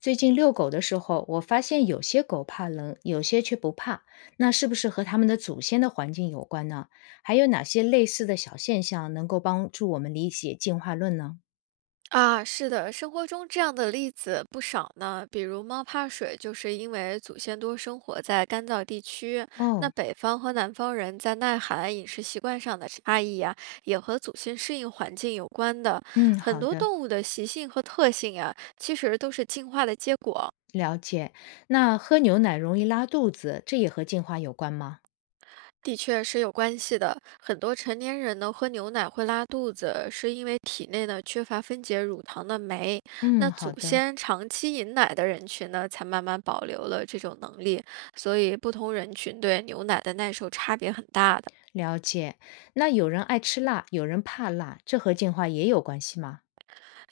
最近遛狗的时候，我发现有些狗怕冷，有些却不怕，那是不是和它们的祖先的环境有关呢？还有哪些类似的小现象能够帮助我们理解进化论呢？啊，是的，生活中这样的例子不少呢。比如猫怕水，就是因为祖先多生活在干燥地区。那哦，北方和南方人在耐寒、饮食习惯上的差异呀、也和祖先适应环境有关的。嗯，很好多的，动物的习性和特性呀、其实都是进化的结果。了解。那喝牛奶容易拉肚子，这也和进化有关吗？的确是有关系的。很多成年人呢喝牛奶会拉肚子，是因为体内呢缺乏分解乳糖的酶。嗯，那好祖的，先长期饮奶的人群呢，才慢慢保留了这种能力。所以不同人群对牛奶的耐受差别很大的。了解。那有人爱吃辣，有人怕辣，这和进化也有关系吗？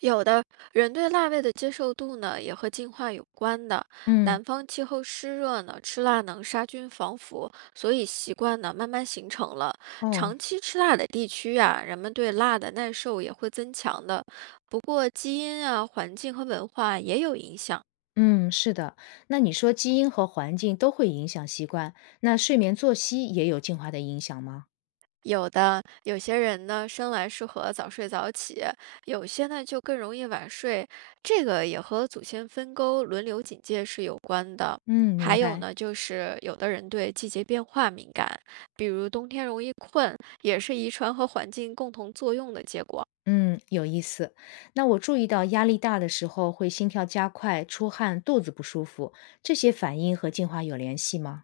有的人对辣味的接受度呢，也和进化有关的。嗯，南方气候湿热呢，吃辣能杀菌防腐，所以习惯呢慢慢形成了。哦。长期吃辣的地区啊，人们对辣的耐受也会增强的。不过基因啊、环境和文化也有影响。嗯，是的。那你说基因和环境都会影响习惯，那睡眠作息也有进化的影响吗？有的，有些人呢生来适合早睡早起，有些呢就更容易晚睡，这个也和祖先分沟、轮流警戒是有关的。嗯，明还有白。呢，就是有的人对季节变化敏感，比如冬天容易困，也是遗传和环境共同作用的结果。嗯，有意思。那我注意到压力大的时候会心跳加快、出汗、肚子不舒服，这些反应和进化有联系吗？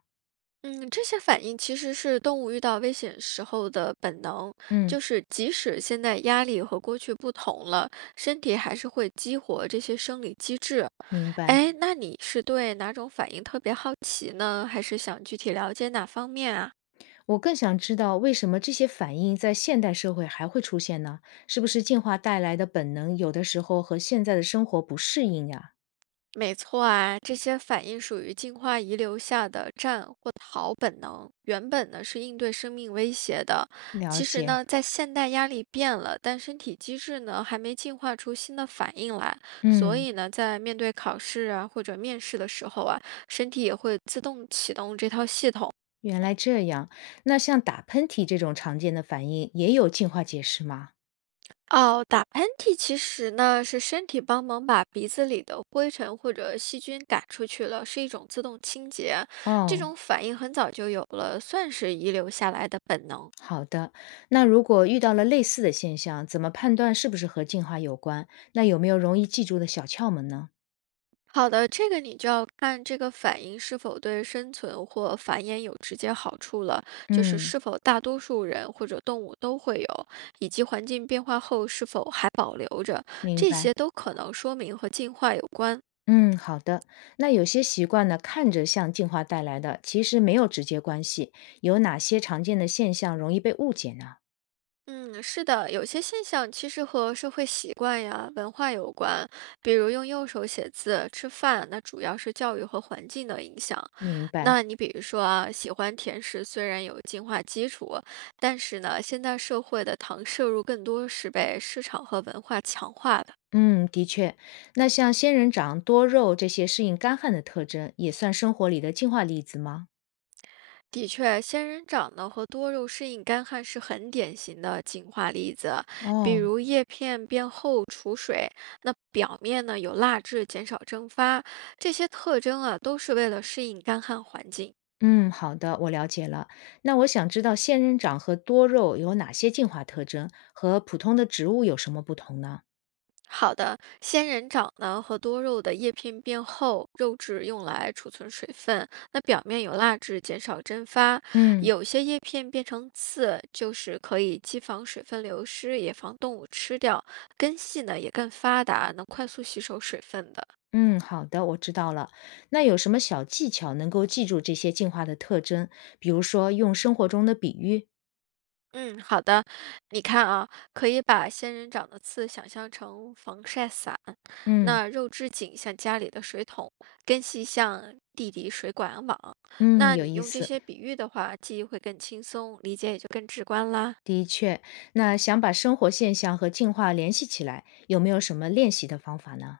嗯，这些反应其实是动物遇到危险时候的本能，嗯，就是即使现在压力和过去不同了，身体还是会激活这些生理机制。明白。哎，那你是对哪种反应特别好奇呢？还是想具体了解哪方面啊？我更想知道为什么这些反应在现代社会还会出现呢？是不是进化带来的本能有的时候和现在的生活不适应呀？没错啊，这些反应属于进化遗留下的战或逃本能，原本呢是应对生命威胁的。了其实解。呢，在现代压力变了，但身体机制呢还没进化出新的反应来，所嗯。以呢，在面对考试啊或者面试的时候啊，身体也会自动启动这套系统。原来这样，那像打喷嚏这种常见的反应，也有进化解释吗？哦，打喷嚏其实呢是身体帮忙把鼻子里的灰尘或者细菌赶出去了，是一种自动清洁。这哦，种反应很早就有了，算是遗留下来的本能。好的。那如果遇到了类似的现象，怎么判断是不是和进化有关？那有没有容易记住的小窍门呢？好的，这个你就要看这个反应是否对生存或繁衍有直接好处了，就是嗯，是否大多数人或者动物都会有，以及环境变化后是否还保留着，明这白。些都可能说明和进化有关。嗯，好的。那有些习惯呢，看着像进化带来的，其实没有直接关系。有哪些常见的现象容易被误解呢？嗯，是的，有些现象其实和社会习惯呀、文化有关，比如用右手写字、吃饭，那主要是教育和环境的影响。明白。那你比如说啊，喜欢甜食虽然有进化基础，但是呢，现代社会的糖摄入更多是被市场和文化强化的。嗯，的确，那像仙人掌、多肉这些适应干旱的特征，也算生活里的进化例子吗？的确，仙人掌呢和多肉适应干旱是很典型的进化例子，比哦，如叶片变厚储水，那表面呢有蜡质减少蒸发，这些特征啊都是为了适应干旱环境。嗯，好的，我了解了。那我想知道仙人掌和多肉有哪些进化特征，和普通的植物有什么不同呢？好的，仙人掌呢和多肉的叶片变厚，肉质用来储存水分，那表面有蜡质减少蒸发。嗯有些叶片变成刺，就是可以既防水分流失，也防动物吃掉。根系呢也更发达，能快速吸收水分的。嗯，好的，我知道了。那有什么小技巧能够记住这些进化的特征？比如说用生活中的比喻？嗯，好的，你看啊，可以把仙人掌的刺想象成防晒伞。嗯那肉质井像家里的水桶，根系像地底水管网。嗯，那有你意用这思。些比喻的话，记忆会更轻松，理解也就更直观啦。的确，那想把生活现象和进化联系起来，有没有什么练习的方法呢？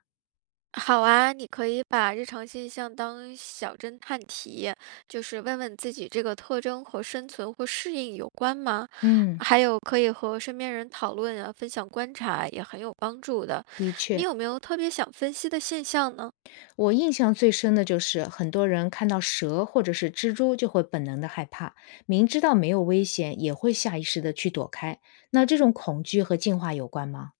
好啊，你可以把日常现象当小侦探题，就是问问自己这个特征和生存或适应有关吗？嗯，还有可以和身边人讨论啊，分享观察也很有帮助的。的你确，有没有特别想分析的现象呢？我印象最深的就是很多人看到蛇或者是蜘蛛就会本能的害怕，明知道没有危险，也会下意识的去躲开。那这种恐惧和进化有关吗？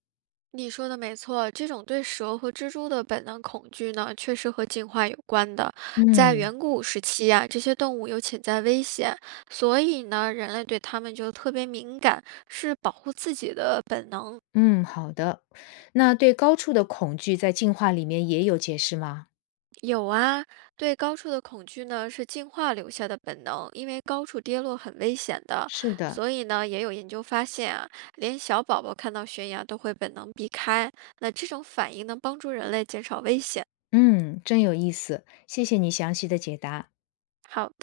你说的没错，这种对蛇和蜘蛛的本能恐惧呢，确实和进化有关的。在嗯，远古时期啊，这些动物有潜在危险，所以呢，人类对它们就特别敏感，是保护自己的本能。嗯，好的。那对高处的恐惧在进化里面也有解释吗？有啊，对高处的恐惧呢，是进化留下的本能，因为高处跌落很危险的，是的，所以呢，也有研究发现啊，连小宝宝看到悬崖都会本能避开。那这种反应能帮助人类减少危险。嗯，真有意思，谢谢你详细的解答。好的。